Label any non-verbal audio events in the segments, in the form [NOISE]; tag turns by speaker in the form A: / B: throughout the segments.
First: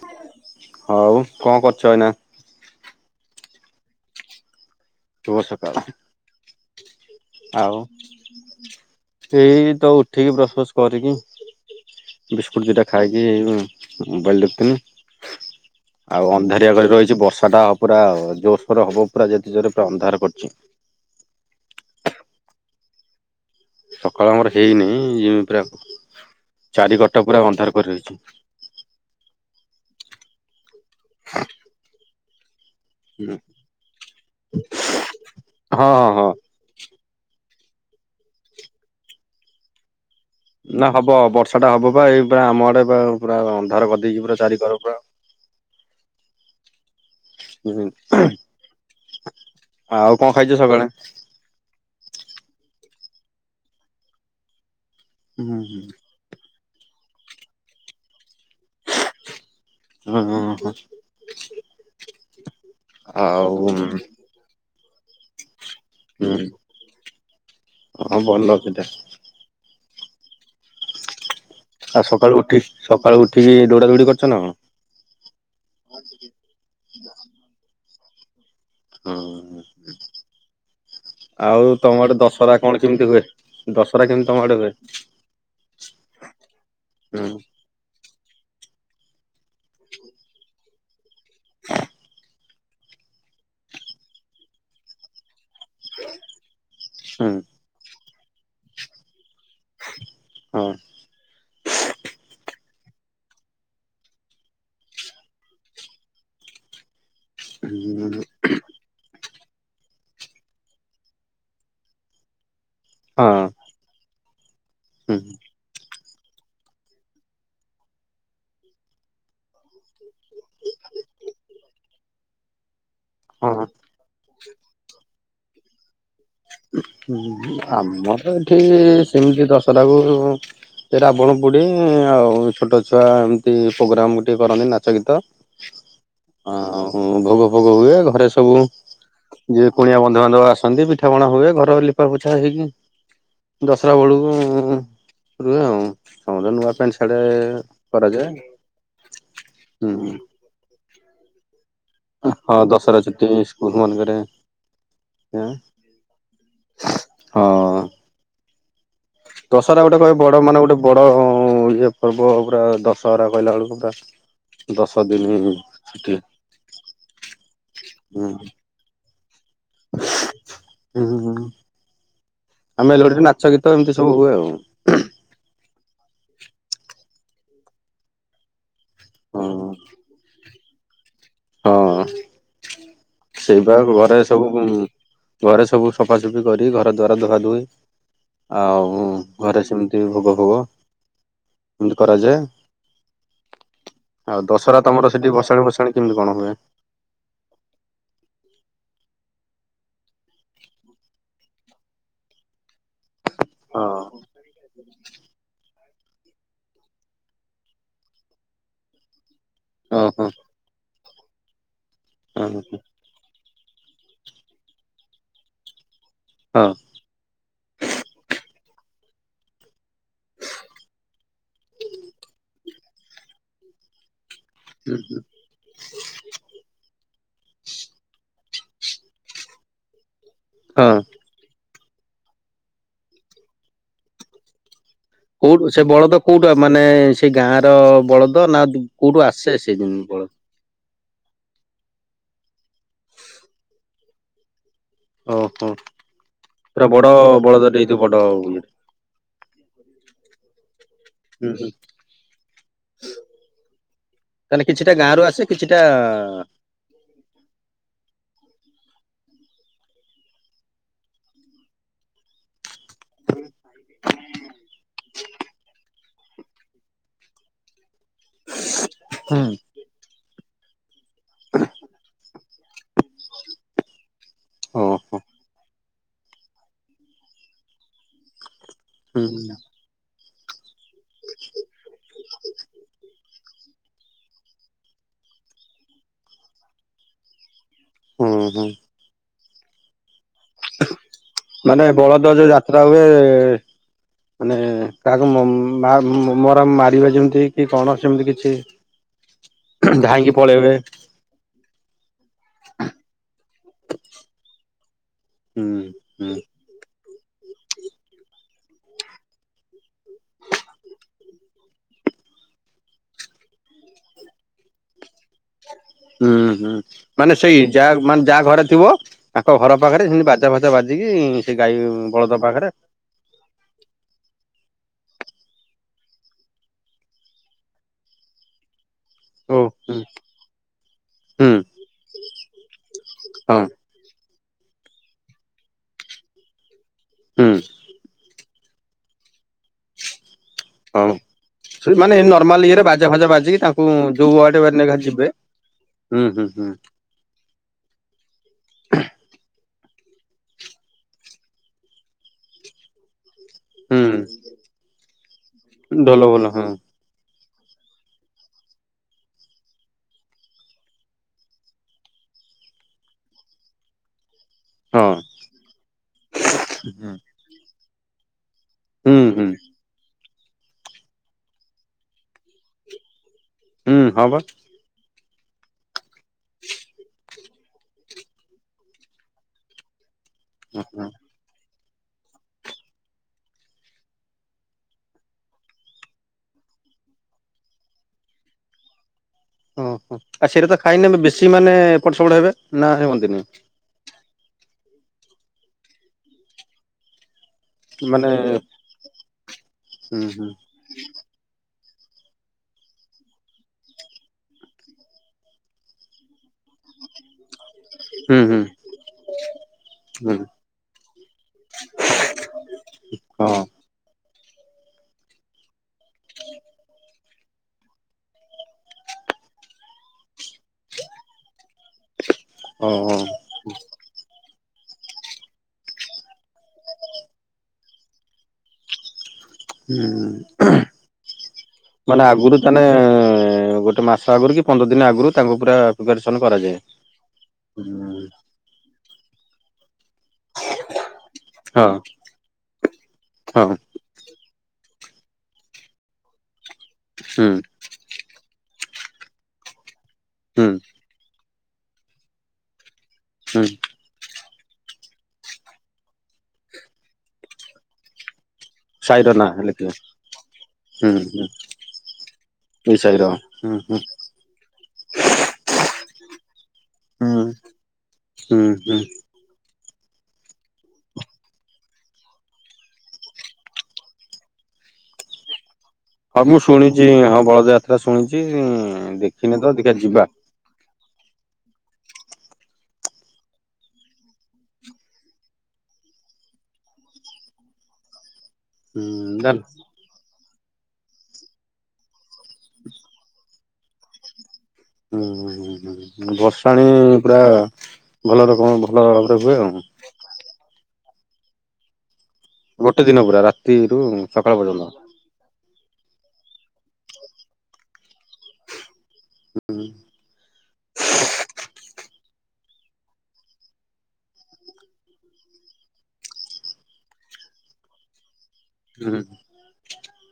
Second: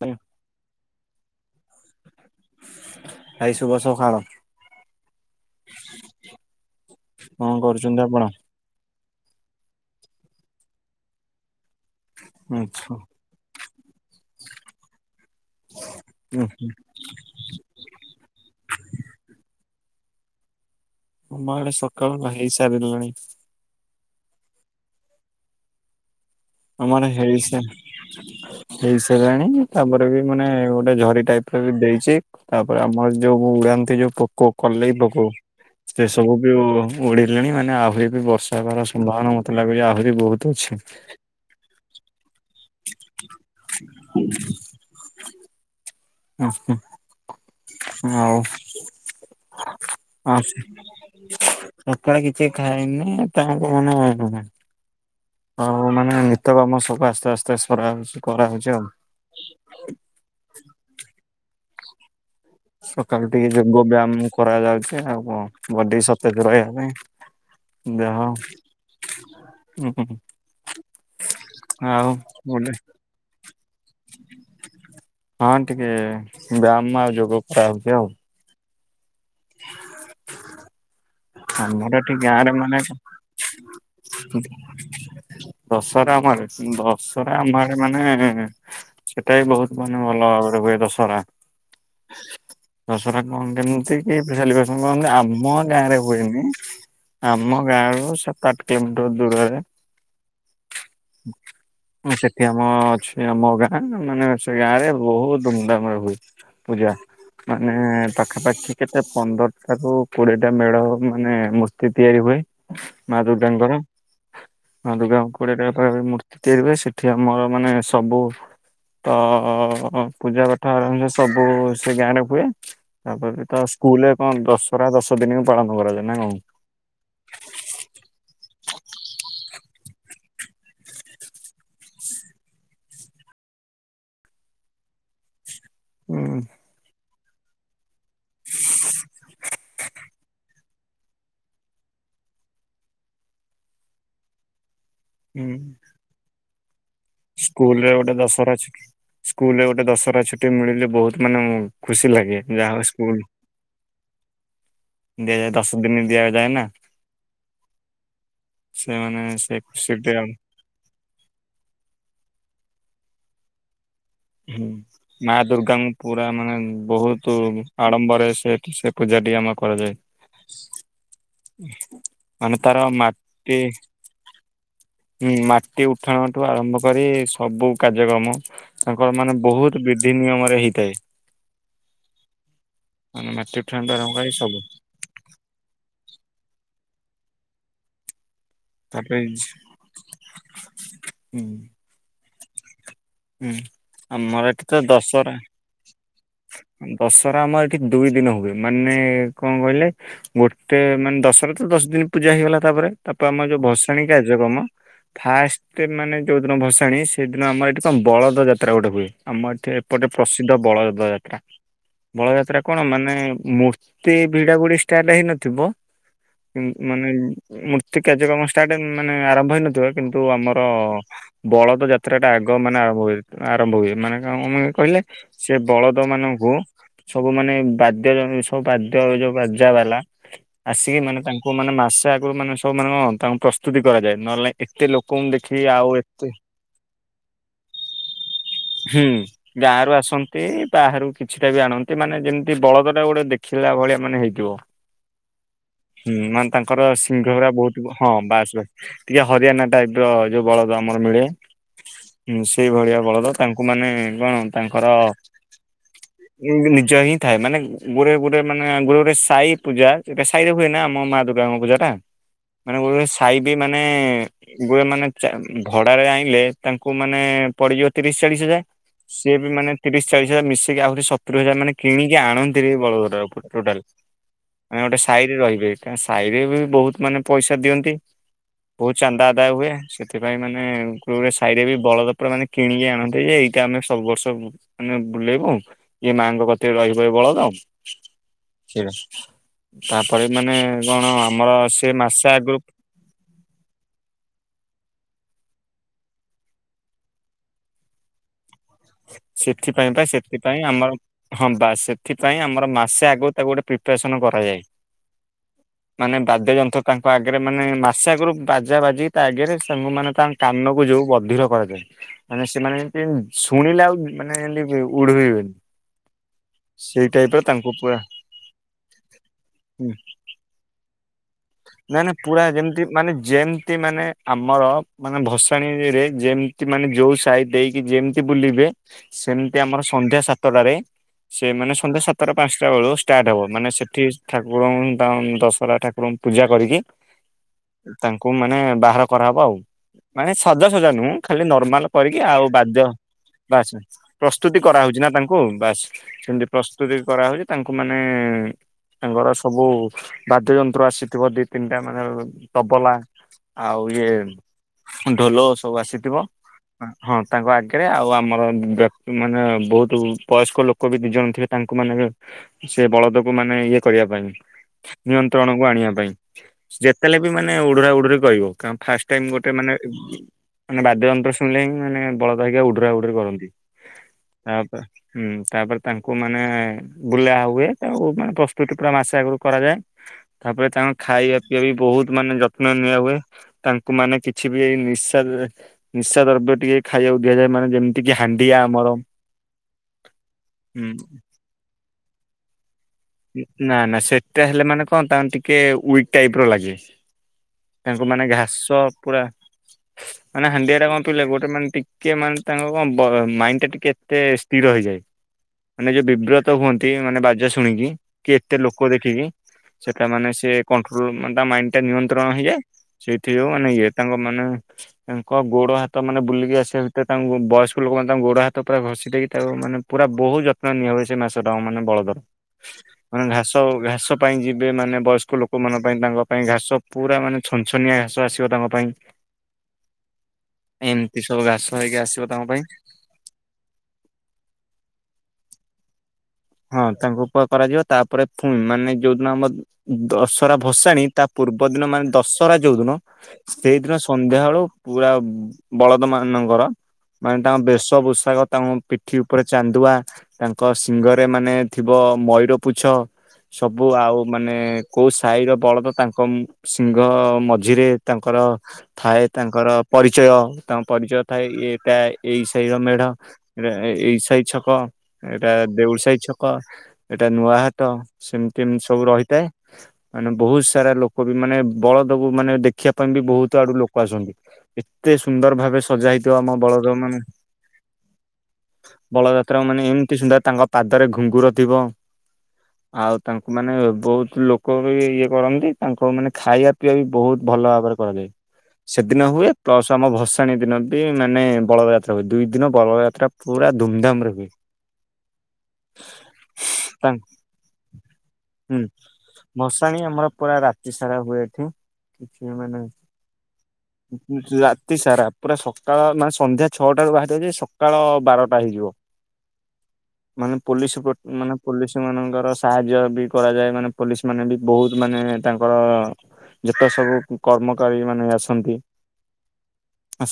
A: ଭାଇ
B: ହଉ କଣ କରୁଛ ଏଇନା
A: ଭାଇ ଶୁଭ ସକାଳ ।
B: ଶୁଭ ସକାଳ
A: କଣ
B: ଆଉ?
A: କରୁଛନ୍ତି ଆପଣ?
B: ସେଇ ତ ଉଠିକି ବ୍ରସ ଫସ କରିକି ବିସ୍କୁଟ ଦିଟା
A: ଆଛା
B: ଖାଇକି ମୋବାଇଲ ଦେଖୁଥିଲି । ଆଉ
A: ହୁଁ
B: ଅନ୍ଧାରିଆ କରି ରହିଛି ବର୍ଷା ଟା ପୁରା ଜୋରସୋର ହବ ପୁରା ଯେତେ ଜୋରେ ଅନ୍ଧାର କରୁଛି ।
A: ଆମ ଆଡେ ସକାଳୁ ନା [UNINTELLIGIBLE] ହେଇ ସାରିଲାଣି
B: ସକାଳ ଆମର ହେଇନି ଯିମି ପରା
A: ଆମର ହେଇସାର ହେଇସାରିଲାଣି ତାପରେ ବି ମାନେ ଗୋଟେ ଗୋଟେ ଝରି ଟାଇପ ର ବି ଦେଇଛି । ତାପରେ ଆମର ଯୋଉ ଉଡ଼ାନ୍ତି ଯୋଉ ପୋକ କଲେଇ ପୋକ
B: ହଁ
A: ସେ
B: ହଁ ହଁ।
A: ସବୁ ବି ଉଡିଲେଣି ମାନେ ଆହୁରି ବି ବର୍ଷା ହେବାର ସମ୍ଭାବନା ମତେ ଲାଗୁଛି ଆହୁରି ବହୁତ ଅଛି
B: ନା ହବ
A: ।
B: ବର୍ଷା ଟା ହବ ବା ଏଇ ପୁରା ଆମ ଆଡେ ପୁରା ଅନ୍ଧାର କରିଦେଇଛି ପୁରା ଚାରିିକର ପୁରା
A: ଆଛା [UNINTELLIGIBLE]
B: ହୁଁ
A: ହଉ
B: ଆଉ କଣ
A: ଆ ।
B: ଖାଇଛ ସକାଳେ?
A: ସକାଳେ କିଛି ଖାଇନି ତାଙ୍କ ମନେ
B: ହୁଁ ହୁଁ
A: ଆଉ ମାନେ ତେ ଆମ ସବୁ ଆସ୍ତେ ଆସ୍ତେ ସରାହଉଛି । କରା ହଉଛି ଆଉ ।
B: ହଁ ହଁ ହଁ
A: ସକାଳୁ ଟିକେ
B: ଆଉ
A: ଯୋଗ ବ୍ୟାୟାମ କରାଯାଉଛି ଆଉ କଣ । ବଡି ସତେଜ ରହିବା ପାଇଁ
B: ହଁ
A: ଦେହ
B: ଭଲ ଅଛି।
A: ଉୁଁ ହୁଁ
B: ଆଉ ସକାଳୁ ଉଠି ସକାଳୁ ଉଠିକି ଦୌଡା ଦୌଡି କରିଛ ନା କଣ?
A: ହଁ ଟିକେ ବ୍ୟାୟାମ ଆଉ ଯୋଗ କରା ହଉଛି ଆଉ ।
B: ହଁ । ଆଉ
A: ଆମର
B: ତମ
A: ଏଠି
B: ଆଡେ
A: ଗାଁରେ
B: ଦଶହରା
A: ମାନେ
B: କଣ କେମିତି ହୁଏ ଦଶହରା କେମିତି ତମ ଆଡେ ହୁଏ?
A: ଦଶହରା ଆମ
B: ହୁଁ
A: ଦଶରା ଆମ ଆଡ଼େ ମାନେ ମାନେ ସେଟା ହି ବହୁତ ମାନେ ଭଲ ଭାବରେ ହୁଏ ଦଶହରା । ଦଶହରା କଣ କେମିତି ସେଲିବ୍ରେସନ କରନ୍ତି ଆମ ଗାଁ ରେ ହୁଏନି
B: ହୁଁ
A: । ଆମ ଗାଁରୁ ସାତ ଆଠ କିଲୋମିଟର ଦୂରରେ
B: ହଁ।
A: ହ ସେଠି ଆମ ଅଛି ଆମ ଗାଁ ମାନେ ସେ ଗାଁରେ ବହୁତ ଧୁମଧାମରେ ହୁଏ। ପୂଜା ମାନେ ପାଖାପାଖି କେତେ ପନ୍ଦରଟା ରୁ କୋଡିଏ ଟା ମେଢ ମାନେ ମସ୍ତି ତିଆରି ହୁଏ। ମା
B: ହଁ
A: ଦୁର୍ଗାଙ୍କର ମା ଦୁର୍ଗାଙ୍କୁ କୋଡିଏ ଟା [UNINTELLIGIBLE] ମୂର୍ତ୍ତି ତିଆରି ସେଠି ଆମର ମାନେ ସବୁ ତ ଅ ପୂଜା ପାଠ ଆରାମ ସବୁ ସେ ଗାଁ ରେ ହୁଏ ତାପରେ
B: ହଁ।
A: ତ ସ୍କୁଲରେ କଣ ଦଶହରା ଦଶ ଦିନକୁ ପାଳନ କରାଯାଏ ନା କଣ?
B: ହୁଁ ଆମର ଏଠି ସେମିତି ଦଶରାକୁ ସେ ରାବଣ ପୋଡ଼ି ଆଉ ଛୋଟ ଛୁଆ ଏମିତି ପ୍ରୋଗ୍ରାମ ଟିକେ କରନ୍ତି ନାଚ ଗୀତ।
A: ହୁଁ
B: ହଁ ହୁଁ ଭୋଗ ଫୋଗ ହୁଏ ଘରେ ସବୁ ଯିଏ କୁଣିଆ ବନ୍ଧୁବାନ୍ଧବ ଆସନ୍ତି ପିଠାପଣା ହୁଏ ଘର ଲିପା ପ ଆଛା ହେଇକି ଦଶରା ବେଳକୁ ଉଁ
A: ହୁଁ
B: ରୁହେ ସମସ୍ତେ ନୂଆ ପେଣ୍ଟ
A: ସ୍କୁଲରେ ଗୋଟେ ଦଶହରା ଛୁ ସ୍କୁଲରେ ଗୋଟେ
B: ହୁଁ
A: ଦଶହରା ଛୁଟି ମିଳିଲି ବହୁତ ମାନେ ମୁଁ ଖୁସି ଲାଗେ
B: ହଁ
A: ଯା ହଉ
B: ଦଶହରା
A: ସ୍କୁଲ
B: ଛୁଟି ସ୍କୁଲ ମାନଙ୍କରେ
A: ଦିଆଯାଏ ଦଶ ଦିନ ଦିଆଯାଏନା।
B: ହଁ ଦଶହରା ଗୋଟେ କହିବେ ବଡ ମାନେ ଗୋଟେ ବଡ ଅ ଇଏ ପର୍ବ ପୁରା ଦଶହରା କହିଲା ବେଳକୁ ପୁରା।
A: ହୁଁ
B: ଦଶ ଦିନ
A: ମା ଦୁର୍ଗାଙ୍କୁ
B: ଛୁଟି
A: ପୁରା ମାନେ ବହୁତ ଆଡମ୍ବରେ
B: ହୁଁ
A: ସେଠି ସେ ପୂଜାଟି ଆମ କରାଯାଏ।
B: ହୁଁ ହୁଁ
A: ମାନେ ତାର
B: ଆମେ ଏଠି ନାଚ
A: ମାଟି
B: ଗୀତ ଏମିତି ସବୁ ହୁଏ ଆଉ
A: ହୁଁ ମାଟି ଉଠାଣଠୁ ଆରମ୍ଭ କରି ସବୁ କାର୍ଯ୍ୟକ୍ରମ। ତାଙ୍କର ମାନେ
B: ହଁ।
A: ବହୁତ ବିଧି ନିୟମରେ ହେଇଥାଏ।
B: ହଁ
A: ମାନେ ମାଟି
B: ସେଇ ବା
A: ଉଠାଣଠୁ ଆରମ୍ଭ
B: ଘରେ
A: କରି
B: ସବୁ ଘରେ ସବୁ ସଫାସଫି କରି ଘର ଦ୍ୱାରା ଧୁଆଧୋଇ ଆଉ
A: ତାପରେ
B: ଘରେ ସେମିତି ଭୋଗ ଭୋଗ
A: ହୁଁ
B: ଏମତି କରାଯାଏ।
A: ହୁଁ
B: ଆଉ
A: ଆମ ଏଟି
B: ଦଶହରା
A: ତ
B: ତମର ସେଠି
A: ଦସରା।
B: ଭସାଣି ଫସାଣି କେମିତି କଣ ହୁଏ?
A: ଦଶହରା ଆମର ଏଠି ଦୁଇ ଦିନ ହୁଏ ମାନେ କଣ କହିଲେ ଗୋଟେ ମାନେ ଦଶରା ତ ଦଶ ଦିନ ପୂଜା ହେଇଗଲା ତାପରେ ତାପ ଆମ ଯୋଉ
B: ହଁ
A: ଭସାଣି କାର୍ଯ୍ୟକ୍ରମ ଫାଷ୍ଟ ମାନେ ଯୋଉ ଦିନ ଭସାଣି ସେଦିନ ଆମ ଏଠି କଣ ବଳଦ ଯାତ୍ରା ଗୋଟେ ହୁଏ ଆମର ଏଠି ଏପଟେ
B: ଓହୋ
A: ପ୍ରସିଦ୍ଧ ବଳଦ ଯାତ୍ରା। ବଳଯାତ୍ରା
B: ହଁ
A: କଣ ମାନେ ମୂର୍ତ୍ତି ଭିଡାଭୁଡି ଷ୍ଟାର୍ଟ ହେଇନଥିବ। ଉଁ
B: ହଁ
A: ମାନେ ମୂର୍ତ୍ତି କାର୍ଯ୍ୟକ୍ରମ ଷ୍ଟାର୍ଟ ମାନେ ଆରମ୍ଭ ହେଇ ନଥିବ। କିନ୍ତୁ ଆମର ବଳଦ ଯାତ୍ରା ଟା ଆଗ ମାନେ ଆରମ୍ଭ ହୁଏ ଆରମ୍ଭ ହୁଏ ମାନେ ଆ [UNINTELLIGIBLE] କହିଲେ ସେ ବଳଦ ମାନଙ୍କୁ ସବୁ ମାନେ ବାଦ୍ୟ [UNINTELLIGIBLE] ସବୁ ବାଦ୍ୟ ଯୋଉ ବାଜା ବାଲା
B: ହଁ।
A: ଆସିକି ମାନେ ତାଙ୍କୁ ମାନେ ମାସ ଆଗରୁ ମାନେ ସବୁ ମାନଙ୍କ ତାଙ୍କୁ ପ୍ରସ୍ତୁତି କରାଯାଏ ନହେଲେ ନାଇ
B: କୋଉଠୁ ସେ ବଳଦ କୋଉଠୁ ମାନେ ସେ ଗାଁର ବଳ ତ ନା
A: ହୁଁ
B: କୋଉଠୁ ଆସେ ସେ
A: ଗାଁରୁ
B: ଜ ବଳଦ
A: ଆସନ୍ତି ବାହାରୁ କିଛିଟା ବି ଆଣନ୍ତି ମାନେ ଯେମିତି ବଳଦ ଟା ଗୋଟେ ଦେଖିଲା ଭଳିଆ ମାନେ ହେଇଥିବ।
B: ଓ ହ
A: ହୁଁ ମାନେ ତାଙ୍କର ସିଂହ ଗୁରା ବହୁତ
B: ହେଇଥିବ
A: ହଁ
B: ବଡ
A: ବାସ
B: ହୁଁ
A: ବାସ୍ ଟିକେ ହରିୟାଣା ଟାଇପ ର ଯୋଉ ବଳଦ ଆମର ମିଳେ
B: ହୁଁ
A: ଉଁ ସେଇ ଭଳିଆ ବଳଦ। ତାଙ୍କୁ ମାନେ କଣ
B: ତାହେଲେ
A: ତାଙ୍କର
B: କିଛିଟା ଗାଁ ରୁ ଆସେ କିଛିଟା
A: ନିଜ ହିଁ ଥାଏ ମାନେ ଗୁରେ ଗୋ ମାନେ ଗୁରେ ଗୁରେ ସାଇକୁ ଯାଏ ସେଟା ସାଇରେ ହୁଏନା ଆମ ମା ଦୁର୍ଗାଙ୍କ ପୂଜା ଟା। ମାନେ ଗୁରେ ସାଇ ବି ମାନେ ଗୁରେ ମାନେ ଚା ଭ ଆଣିଲେ ତାଙ୍କୁ ମାନେ ପଡିଯିବ ତିରିଶ ଚାଳିଶ ହଜାର ସିଏ ବି ମାନେ ତିରିଶ ଚାଳିଶ ହଜାର ମିଶେଇକି ଆହୁରି ସତୁରି ହଜାର ମାନେ କିଣିକି ଆଣନ୍ତିରି ବଳଦ ଗୋଟାକ ଟୋଟାଲ। ମାନେ ଗୋଟେ
B: ଓହୋ
A: ସାହିରେ ରହିବେ କାଇ ସାହି ରେ ବି ବହୁତ ମାନେ ପଇସା ଦିଅନ୍ତି। ବହୁତ ଚାନ୍ଦା
B: ହୁଁ
A: ଆଦାୟ ହୁଏ ସେଥିପାଇଁ ମାନେ [UNINTELLIGIBLE] ସାହିରେ ବି ବଳଦ ପୁରା ମାନେ କିଣିକି ଆଣନ୍ତି ଯେ ଏଇଟା ଆମେ ସବୁ ବର୍ଷ ମାନେ ବୁଲେଇବୁ, ଇଏ ମାଆଙ୍କ କତିରେ ରହିବ ଏ ବଳଦ
B: ହୁଁ ହୁଁ
A: ସେଟା ତାପ
B: ମାନେ
A: ମାସେ
B: ବଳଦ ଯୋଉ
A: ଆଗରୁ
B: ଯାତ୍ରା ହୁଏ ମାନେ କାହାକୁ ମ ମା ମର ମାରିବା ଯେମିତି କି କଣ ସେମିତି କିଛି
A: ସେଥିପାଇଁ ବା
B: ଧାଇଁକି
A: ସେଥିପାଇଁ
B: ପଳେଇବେ
A: ଆମର ହଁ ବାସ୍ ସେଥିପାଇଁ ଆମର ମାସେ ଆଗରୁ ତାକୁ ଗୋଟେ ପ୍ରିପାରେସନ କରାଯାଏ
B: ହୁଁ
A: ମାନେ
B: ହୁଁ
A: ବାଦ୍ୟ ଯନ୍ତ୍ର କା ତାଙ୍କ ଆଗେରେ ମାନେ ମାସେ ଆଗରୁ ବାଜା ବାଜିକି ତା ଆଗେରେ ତାଙ୍କୁ ମାନେ ତାଙ୍କ କାନକୁ ଯୋଉ ବଧିର କରାଯାଏ। ମାନେ ସେମାନେ ଏମତି ଶୁଣିଲେ ଆଉ ମାନେ ଏମତି ଉଡୁରେଇବେନି।
B: ହୁଁ ହୁଁ। ମାନେ ସେଇ
A: ପୁରା
B: ଯାହା ମାନେ ଯାହା ଘରେ ଥିବ ତାଙ୍କ ଘର ପାଖରେ ସେମିତି ବାଜା ଫାଜା ବାଜି
A: ନାଇ ନାଇଁ ପୁରା ଯେମତି ମାନେ ଯେମତି ମାନେ ଆମର ମାନେ ଭସାଣିରେ ଯେମତି ମାନେ ଯୋଉ ସାହି ଦେଇକି ଯେମତି ବୁଲିବେ ସେମତି
B: ଓ
A: ଆମର
B: ହୁଁ
A: ସନ୍ଧ୍ୟା ସାତଟାରେ ସେ
B: ହୁଁ
A: ମାନେ ସନ୍ଧ୍ୟା ସାତଟା ପାଞ୍ଚଟା ବେଳକୁ ଷ୍ଟାର୍ଟ ହବ।
B: ହଁ
A: ମାନେ ସେଠି ଠାକୁର ଙ୍କ ତା ଦଶହରା ଠାକୁରଙ୍କୁ ପୂଜା କରିକି,
B: ହୁଁ
A: ତାଙ୍କୁ ମାନେ ବାହାର କରାହବ ଆଉ। ମାନେ ସାଜସଜ୍ଜା ନୁହଁ
B: ହଉ
A: ଖାଲି ନର୍ମାଲ
B: ସେ ମାନେ
A: କରିକି ଆଉ
B: ନର୍ମାଲ ଇଏରେ
A: ବାଦ୍ୟ,
B: ବାଜା ଫାଜା ବାଜିକି
A: ବାସ୍
B: ତାଙ୍କୁ
A: ବାସ୍
B: ଯୋଉ ୱାର୍ଡ
A: ପ୍ରସ୍ତୁତି
B: ୱାର୍ଡ ନେଖା
A: କରାହଉଛି ନା
B: ଯିବେ
A: ତାଙ୍କୁ। ବାସ
B: ହୁଁ
A: ସେମତି
B: ହୁଁ ହୁଁ
A: ପ୍ରସ୍ତୁତି କରାହଉଛି ତାଙ୍କୁ ମାନେ ତାଙ୍କର ସବୁ ବାଦ୍ୟ ଯନ୍ତ୍ର ଆସିଥିବ ଦି ତିନିଟା ମାନେ ତବଲା ଆଉ ଇଏ
B: ହୁଁ
A: ଢୋଲ ସବୁ ଆସିଥିବ
B: ଢୋଲ ବୋଲ ହଁ
A: ହଁ। ତାଙ୍କ ଆଗରେ ଆଉ ଆମର ବ୍ୟକ୍ତି ମାନେ ବହୁତ ବୟସ୍କ ଲୋକ ବି ଦିଜଣ ଥିବେ ତାଙ୍କୁ ମାନେ ସେ ବଳଦକୁ ମାନେ ଇଏ କରିବା ପାଇଁ।
B: ହଁ।
A: ତାଙ୍କୁ ଆଣିବା ପାଇଁ। ଯେତେହେଲେ ବି ମାନେ ଉଡୁରା ଉଡୁରି କହିବ। କାରଣ ଫାଷ୍ଟ
B: ହୁଁ
A: ଟାଇମ
B: ହୁଁ
A: ଗୋଟେ ମାନେ ମାନେ ବାଦ୍ୟ ଯନ୍ତ୍ର ଶୁଣିଲେ ହିଁ ମାନେ ବଳଦ ହେଇକା ଉଡୁରା ଉଡୁରି କରନ୍ତି।
B: ହୁଁ ହବ।
A: ତାପରେ ହୁଁ। ତାପରେ ତାଙ୍କୁ ମାନେ ବୁଲା ହୁଏ, ତାଙ୍କୁ ମାନେ ପ୍ରସ୍ତୁତି ପୁରା ମାସେ ଆଗରୁ କରାଯାଏ। ତାପରେ ତାଙ୍କୁ ଖାଇବା ପିଇବା ବି ବହୁତ ମାନେ ଯତ୍ନ ନିଆ ହୁଏ। ତାଙ୍କୁ ମାନେ କିଛି ବି ଏଇ ନିଶା ନିଶା ଦ୍ରବ୍ୟ ଟିକେ ଖାଇବାକୁ ଦିଆଯାଏ ମାନେ ଯେମତିକି ହାଣ୍ଡିଆ ଆମରମ
B: ଓହୋ। ଆଉ ସେଟା ତ ଖାଇନେବେ ବେଶୀ ମାନେ ଏପଟ ସେପଟ ହେବେ। ନା ହୁଅନ୍ତିନି
A: ନା ନା ସେଟା ହେଲେ ମାନେ କଣ ତାଙ୍କ ଟିକେ ୱିକ ଟାଇପର ଲାଗେ। ତାଙ୍କୁ ମାନେ ଘାସ ପୁରା
B: ହୁଁ ହୁଁ
A: ମାନେ ହାଣ୍ଡିଆଟା କଣ ପିଇଲେ କି ଗୋଟେ ମାନେ ଟି ଟିକେ ମାନେ ତାଙ୍କ କଣ ବ ମାଇଣ୍ଡ ଟା ଟିକେ ଏତେ ସ୍ଥିର ହେଇଯାଏ। ମାନେ ଯୋଉ ବିବ୍ରତ ହୁଅନ୍ତି ମାନେ ବାଜା ଶୁଣିକି, କି
B: ହୁଁ
A: ଏତେ
B: ହୁଁ
A: ଲୋକ ଦେଖିକି ସେଟା ମାନେ
B: ହୁଁ
A: ସେ କଣ୍ଟ୍ରୋଲ ମାନେ ତା ମାଇଣ୍ଡ ଟା ନିୟନ୍ତ୍ରଣ ହେଇଯାଏ, ସେଇଥି ଯୋଉ
B: ହଁ
A: ମାନେ ଇଏ ତାଙ୍କ ମାନେ ତାଙ୍କ ଗୋଡ ହାତ ମାନେ ବୁଲିକି ଆସିବା ଭିତରେ ତାଙ୍କୁ ବୟସ୍କ ଲୋକମାନେ ତାଙ୍କୁ ଗୋଡ଼ ହାତ ପୁରା ଘଷି ଦେଇକି, ତାକୁ ମାନେ ପୁରା ବହୁ ଯତ୍ନ ନିଆ ହୁଏ ସେ ମାସଟା ମାନେ ବଳ
B: ଓହୋ
A: ମାନେ ଘାସ ଘାସ ପାଇଁ ଯେମ୍ ଏବେ ମାନେ ବୟସ୍କ ଲୋକମାନଙ୍କ ପାଇଁ ତାଙ୍କ ପାଇଁ ଘାସ ପୁରା ମାନେ ଛନଛନିଆ ଘାସ ଆସିବ ତାଙ୍କ ପାଇଁ
B: ହୁଁ।
A: ଏମିତି ସବୁ ଘାସ ହେଇକି
B: ମାନେ
A: ଆସିବ ତାଙ୍କ
B: ଆଗୁରୁ
A: ପାଇଁ
B: ତାହେନେ ଗୋଟେ ମାସ ଆଗରୁ କି ପନ୍ଦର ଦିନ ଆଗୁରୁ ତାଙ୍କୁ ପୁରା ପ୍ରିପାରେସନ କରାଯାଏ।
A: ହଁ ତାଙ୍କୁ ଉପ କରାଯିବ ତାପରେ ଫୁଣ ମାନେ ଯୋଉଦିନ ଆମ ଦଶହରା ଭସାଣି ତା ପୂର୍ବ ଦିନ
B: ହଁ
A: ମାନେ ଦଶହରା ଯୋଉ ଦିନ,
B: ହଁ
A: ସେଇଦିନ ସନ୍ଧ୍ୟାବେଳୁ ପୁରା ବଳଦ ମାନଙ୍କର ମାନେ
B: ହୁଁ
A: ତାଙ୍କ ବେଶ ପୋଷାକ ତାଙ୍କୁ ପି ପିଠି ଉପରେ ଚାନ୍ଦୁଆ, ତାଙ୍କ
B: ହୁଁ
A: ଶିଂଘରେ ମାନେ ଥିବ ମୟୂର ପୁଚ୍ଛ
B: ହୁଁ
A: ସବୁ ଆଉ ମା ମାନେ କୋଉ ସାହିର ବଳଦ ତାଙ୍କ ସିଂହ ମଝିରେ ତାଙ୍କର ଥାଏ
B: ସାଇର ନାଁ
A: ତାଙ୍କର
B: ଲେଖିବେ
A: ପରିଚୟ ତାଙ୍କ ପରିଚୟ
B: ହୁଁ
A: ଥାଏ ଏଟା ଏଇ ସାହି ର
B: ଏଇ
A: ମେଢ
B: ସାଇର ହୁଁ ହୁଁ
A: ଏଇସାଇ ଛକ ଏଇଟା ଦେଉସ ସେଇ ଛକ ଏଇଟା
B: ହୁଁ
A: ନୂଆ ହଟ ସେମିତି ଏମିତି
B: ହୁଁ
A: ସବୁ ରହିଥାଏ। ମାନେ ବହୁତ ସାରା ଲୋକ ବି ମାନେ ବଳଦକୁ ମାନେ ଦେଖିବା ପାଇଁ ବି ବହୁତ ଆଡୁ ଲୋକ ଆସନ୍ତି ଏତେ ସୁନ୍ଦର ଭାବେ ସଜା ହେଇଥିବ
B: ହଁ
A: ଆମ
B: ମୁଁ
A: ବଳଦଉ
B: ଶୁଣିଛି
A: ମାନେ
B: ହଁ ବଳଦ ଯାତ୍ରା ଶୁଣିଛି ଦେଖିନି
A: ବଳଯାତ୍ରା
B: ତ
A: ମାନେ
B: ଦେଖିଆ
A: ଏମତି
B: ଯିବା।
A: ସୁନ୍ଦର ତାଙ୍କ ପାଦ ରେ ଘୁଙ୍ଗୁର ଥିବ ଆଉ ତାଙ୍କୁ ମାନେ ବହୁତ ଲୋକ ବି ଇଏ କରନ୍ତି ତାଙ୍କ ମାନେ ଖାଇବା ପିଇବା ବି ବହୁତ ଭଲ ଭାବରେ କରାଯାଏ
B: ହୁଁ
A: ସେଦିନ ହୁଏ
B: ଜାଣିଲ
A: ପ୍ଲସ ଆମ ଭସା ଣୀ ଦିନ ବି ମାନେ ବଳଦଯାତ୍ରା ହୁଏ ଦୁଇ ଦିନ ବଳଯାତ୍ରା ପୁରା ଧୁମଧାମ ରେ ହୁଏ।
B: ହୁଁ ବର୍ଷାଣି
A: ତାଙ୍କ
B: ପୁରା ଭଲ ରକମ
A: ହୁଁ
B: ଭଲ ଭାବରେ ହୁଏ ଆଉ।
A: ଭସାଣି ଆମର ପୁରା ରାତି ସାରା ହୁଏ ଏଠି କିଛି ମେ
B: ଗୋଟେ ଦିନ ପୁରା ରାତିରୁ ସକାଳ ପର୍ଯ୍ୟନ୍ତ।
A: ରାତି ସାରା ପୁରା ସକାଳ ମାନେ ସନ୍ଧ୍ୟା ଛଅଟା ରାରୁ ବାହାରିିବ ଯେ ସକାଳ ବାରଟା ହେଇଯିବ ମାନେ ପୋଲିସ ମାନେ ପୋଲିସ ମାନଙ୍କର ସାହାଯ୍ୟ ବି କରାଯାଏ ମାନେ ପୋଲିସ ମାନେ ବି ବହୁତ ମାନେ ତାଙ୍କର ଯେତେ ସବୁ କର୍ମକାରୀ ମାନେ ଆସ
B: ହୁଁ।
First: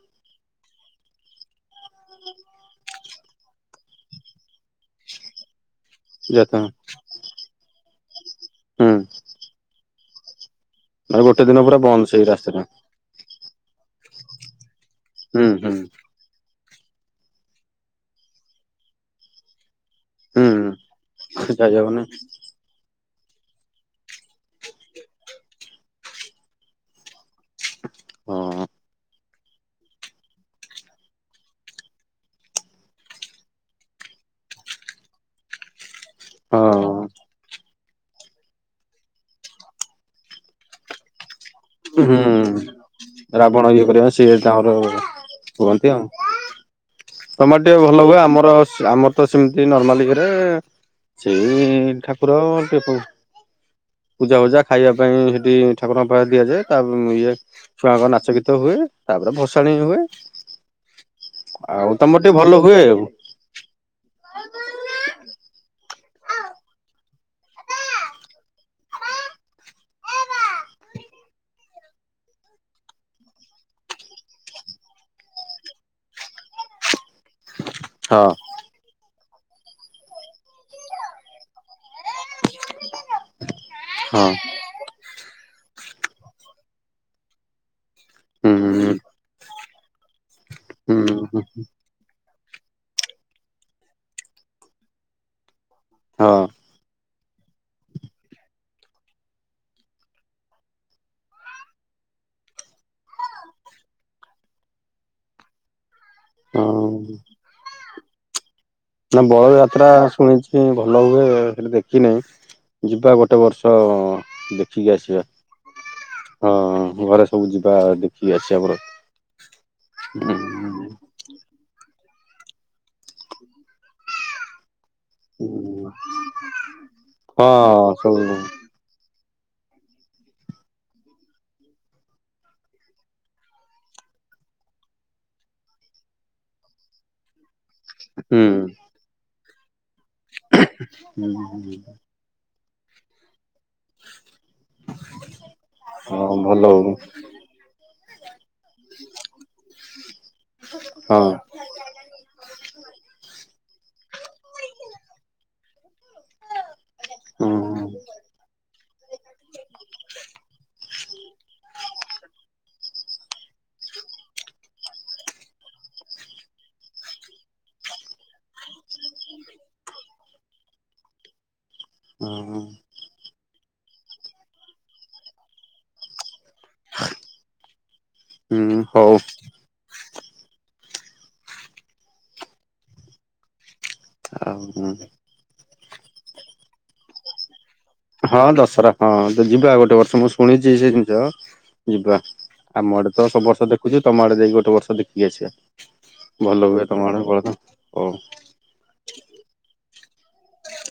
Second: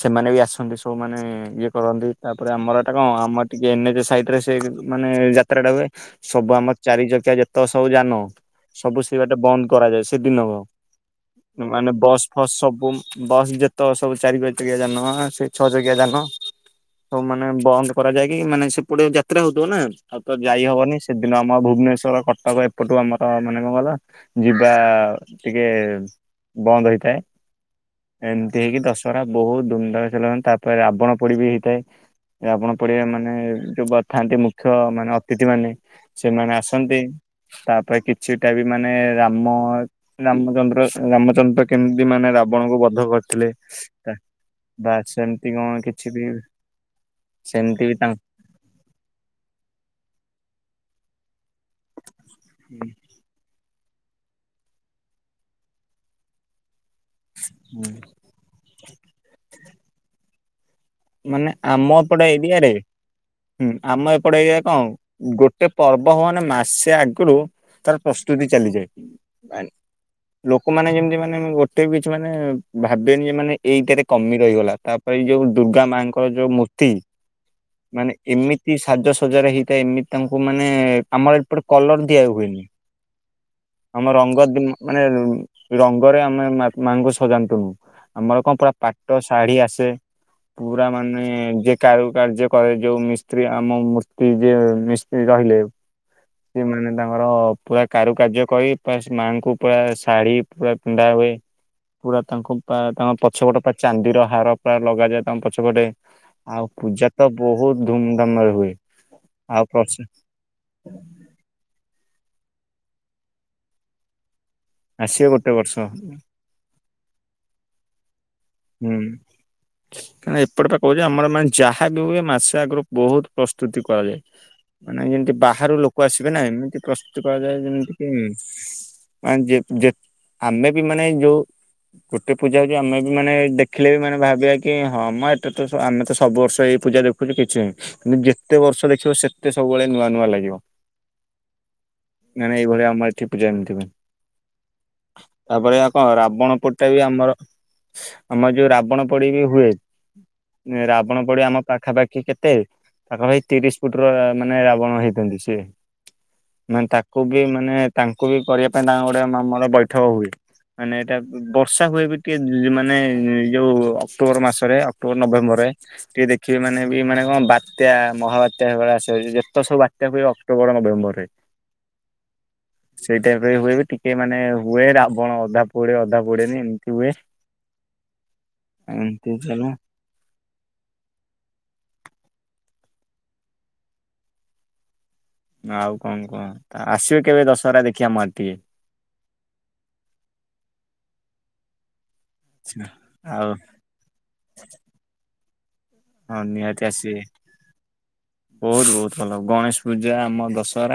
A: ସେମାନେ ବି ଆସନ୍ତି ସବୁମାନୋନେ ଇଏ କରନ୍ତି ତାପରେ ଆମର ଏଇଟା କଣ ଆମର ଟିକେ ଏ ଏଚ ସାଇ ରେ ସେ ମାନେ ଯାତ୍ରା ଟା ହୁଏ ସବୁ
B: ଯାତ୍ରା
A: ଆମର ଚାରି ଚକିଆ ଯେତ ସବୁ ଯାନ
B: ହୁଁ
A: ସବୁ ସେବା ଟା ବନ୍ଦ କରାଯାଏ ସେ ଦିନ ହ
B: ଆଉ ଗୋଟେ ଦିନ ପୁରା
A: ମାନେ
B: ବନ୍ଦ
A: ବସ୍
B: ସେଇ
A: ଫସ୍
B: ରାସ୍ତାଟା
A: ସବ ବସ୍ ଯେତ ତ ସବୁ ଚାରି ବଜକି ଜା ସେ
B: ହୁଁ
A: ଛଅ
B: ହୁଁ
A: ଜକିଆ ଜା ହଉ ମାନେ ବନ୍ଦ କରାଯ ଯାଏକ ମାନେ ସେପଟେ ଯାତ୍ରା ହଉଥିବ ନା? ଆଉ ତ ଯାଇ
B: ହୁଁ
A: ହବନି ସେଦିନ ଆମ
B: ଯାଇହବନି
A: ଭୁବନେଶ୍ୱର କଟକ ଏପଟୁ ଆମର ତ ମାନେ କଣ କଲ ଯିବା ଟିକେ ବନ୍ଦ ହେଇଥାଏ। ଏମିତି
B: ହଁ
A: ହେଇକି ଦଶ ବହୁତ ଦୁମଧାମ ସେ ତାପରେ ରାବଣ ପୋଡି ବି ହେଇଥାଏ ରାବଣ ପୋଡିଆ ମାନେ ଯୋଉ ଥାନ୍ତି ମୁଖ୍ୟ ମାନେ ଅତିଥି ମାନେ ସେମାନେ ଆସନ୍ତି
B: ହଁ
A: ତାପରେ କିଛିଟା ବି ମାନେ ରାମ ରାମଚନ୍ଦ୍ର ରାମଚନ୍ଦ୍ର କେମିତି ମାନେ
B: ହୁଁ
A: ରାବଣଙ୍କୁ ବଧ କରିଥିଲେ
B: ରାବଣ ଇଏ କରିବା ସିଏ ତାଙ୍କର
A: ବା ସେମିତି କଣ
B: କୁହନ୍ତି ଆଉ
A: କିଛି ବି
B: ତମର ଟିକେ
A: ସେମିତି ବି
B: ଭଲ ହୁଏ
A: ତାଙ୍କ
B: ଆମର ଆମର ତ ସେମିତି ନର୍ମାଲିରେ ସେଇ ଠାକୁର ପପ ପୂଜା ହୂଜା ଖାଇବା ପାଇଁ ସେଠି ଠାକୁରଙ୍କ ପାଖ ଦିଆଯାଏ। ତା ଇଏ ଛୁଆଙ୍କ ନାଚ ଗୀତ ହୁଏ ତାପରେ ଭସାଣି ହୁଏ।
A: ମାନେ ଆମ
B: ଆଉ ତମର
A: ଏପଟେ
B: ଟିକେ ଭଲ
A: ଏରିଆରେ
B: ହୁଏ ଆଉ
A: ହୁଁ ଆମ ଏପଟେ ଏରିଆ କଣ ଗୋଟେ ପର୍ବ ହ ମାନେ ମାସେ ଆଗରୁ ତାର ପ୍ରସ୍ତୁତି ଚାଲିଯାଏ। ଲୋକମାନୋନେ ଯେମିତି ମାନେ ଗୋଟେ ବି କିଛି ମାନେ ଭାବିବେନି ଯେ ମାନେ ଏଇଥିଆରେ କମି ରହିଗଲା ତାପରେ ଏଇ ଯୋଉ ଦୁର୍ଗା ମାଙ୍କର ଯୋଉ ମୂର୍ତ୍ତି ମାନେ ଏମିତି ସାଜ ସଜାରେ ହେଇଥାଏ ଏମିତି ତାଙ୍କୁ ମାନେ ଆମର ଏପଟେ କଲର ଦିଆ ହୁଏନି। ଆମ
B: ହଁ
A: ରଙ୍ଗ ମାନେ ରଙ୍ଗରେ ଆମେ ମାଆଙ୍କୁ ସଜାନ୍ତୁନି ଆମର
B: ହଁ
A: କଣ ପୁରା
B: ହୁଁ ହୁଁ
A: ପାଟ ଶାଢୀ ଆସେ ପୁରା ମାନେ
B: ହୁଁ
A: ଯେ କ କ କ ଯୋଉ ମିସ୍ତ୍ରୀ ଆମ ମୂର୍ତ୍ତି ଯ ମିସ୍ତ୍ରୀ ରହିଲେ
B: ହଁ
A: ସେମାନେ ତାଙ୍କ ମମର ପୁରା କାରୁକାର୍ଯ୍ୟ କରି ପୁର ମାଆଙ୍କୁ ପୁରା ଶାଢୀ ପୁରା ପିଧା ହୁଏ। ପୁରା ତାଙ୍କୁ ତାଙ୍କ ପଛପଟ ପୁରା ଚାନ୍ଦିର ହାର ପୁରା ଲଗାଯା ତମ ପଛପଟେ ଆଉ
B: ହଁ
A: ପୂଜା ତ ବହୁତ ଧୁମଧାମରେ ହୁଏ।
B: ନା ବଳ
A: ଆଉ
B: ଯାତ୍ରା
A: ପ୍ରସ
B: ଶୁଣିଛି ଭଲ ହୁଏ ସେଠି ଦେଖିନହିଁ ଯିବା ଗୋଟେ ବର୍ଷ ଦେଖିକି ଆସିବା
A: ଆସିବେ ଗୋଟେ ବର୍ଷ
B: ହଁ। ଘରେ ସବୁ ଯିବା ଦେଖିକି ଆସିବା
A: ହୁଁ କଣ ଏପଟ କହୁଛ ଆମର ମାନେ ଯାହା ହୁଏ ମାସେ ଆଗରୁ ବହୁତ ପ୍ରସ୍ତୁତି କରାଯାଏ। ମାନେ ଯେମିତି ବାହାରୁ ଲୋକ ଆସିବେ ନା ଏମିତି ପ୍ରସ୍ତୁତି କରାଯାଏ ଯେମିତି
B: ଆମର ହଁ
A: କି
B: ସବୁ
A: ମାନେ ଆମେ ବି ମାନେ ଯୋଉ ଗୋଟେ ପୂଜା ହଉଛି ଆମେ ବି ମାନେ ଦେଖିଲେ ବି ମାନେ ଭାବିବା କି ହଁ ମ ଏତେ ତ ଆମେ ତ ସବୁ ବର୍ଷ ଏଇ ପୂଜା ଦେଖୁଛୁ କିଛି ନାହିଁ। ଯେତେ ବର୍ଷ ଦେଖିବ, ସେତେ ସବୁବେଳେ ନୂଆ ନୂଆ ଲାଗିବ।
B: ହୁଁ।
A: ଏଇଭଳିଆ ଆମର ଏଠି ପୂଜା ଏମିତି ହୁଏ ।ତାପରେ ଆଉ କଣ
B: ହଁ
A: ରାବଣ
B: ଭଲ
A: ପୋଡିଟା
B: ହଉ
A: ବି ଆମର ଆମ ଯୋଉ ରାବଣ ପୋଡି ବି ହୁଏ ରାବଣ
B: ହଁ
A: ପୋଡି ଆମ ପାଖାପାଖି କେତେ ତାଙ୍କର ସେଇ ତିରିଶ ଫୁଟ ର ମାନେ ରାବଣ ହେଇଥାନ୍ତି ସେ । ମାନେ ତାକୁ ବି ମାନେ
B: ହୁଁ
A: ତାଙ୍କୁ ବି କରିବା ପାଇଁ ତାଙ୍କ ଗୋଟେ ଆମର ବୈଠକ ହୁଏ। ମାନେ ଏଇଟା ବର୍ଷା ହୁଏ ବି ଟିକେ ମାନେ ଯୋଉ ଅକ୍ଟୋବର ମାସରେ ଅକ୍ଟୋବର ନଭେମ୍ବର ରେ ଟିକେ ଦେଖିବେ ମାନେ ବି ମାନେ କଣ ବା ବାତ୍ୟା ମହାବାତ୍ୟା [UNINTELLIGIBLE] ଯେତେ ସବୁ ବାତ୍ୟା ହୁଏ ଅକ୍ଟୋବର ନଭେମ୍ବର ରେ।
B: ହଁ ହଁ।
A: କେବେ ହୁଏ ବି ଟିକେ ମାନେ ହୁଏ ରାବଣ ଅଧା ପୋଡେ ଅଧା ପୋଡେନି ଏମିତି ହୁଏ।
B: ହୁଁ ହଉ।
A: ଏମିତି ଚାଲେ
B: ଆଉ ହୁଁ
A: ଆଉ କଣ କୁହ ଆସିବେ କେବେ ଦଶହରା ଦେଖି?
B: ହଁ ଦଶହରା ହଁ ଯିବା ଗୋଟେ ବର୍ଷ ମୁଁ ଶୁଣିଛି ସେ ଜିନିଷ ଯିବା। ଆମ ଆଡେ ତ ସବୁ
A: ଆଉ
B: ବର୍ଷ ଦେଖୁଛି ତମ ଆଡେ ଯାଇକି ଗୋଟେ ବର୍ଷ ଦେଖିକି ଆସିବା।
A: ହଁ
B: ଭଲ
A: ନିହାତି
B: ହୁଏ ତମ ଆଡେ
A: ଆସିବେ
B: ବଳଦ ହଉ
A: ବହୁତ ବହୁତ ଭଲ ଗଣେଶ ପୂଜା ଆମ ଦଶହରା।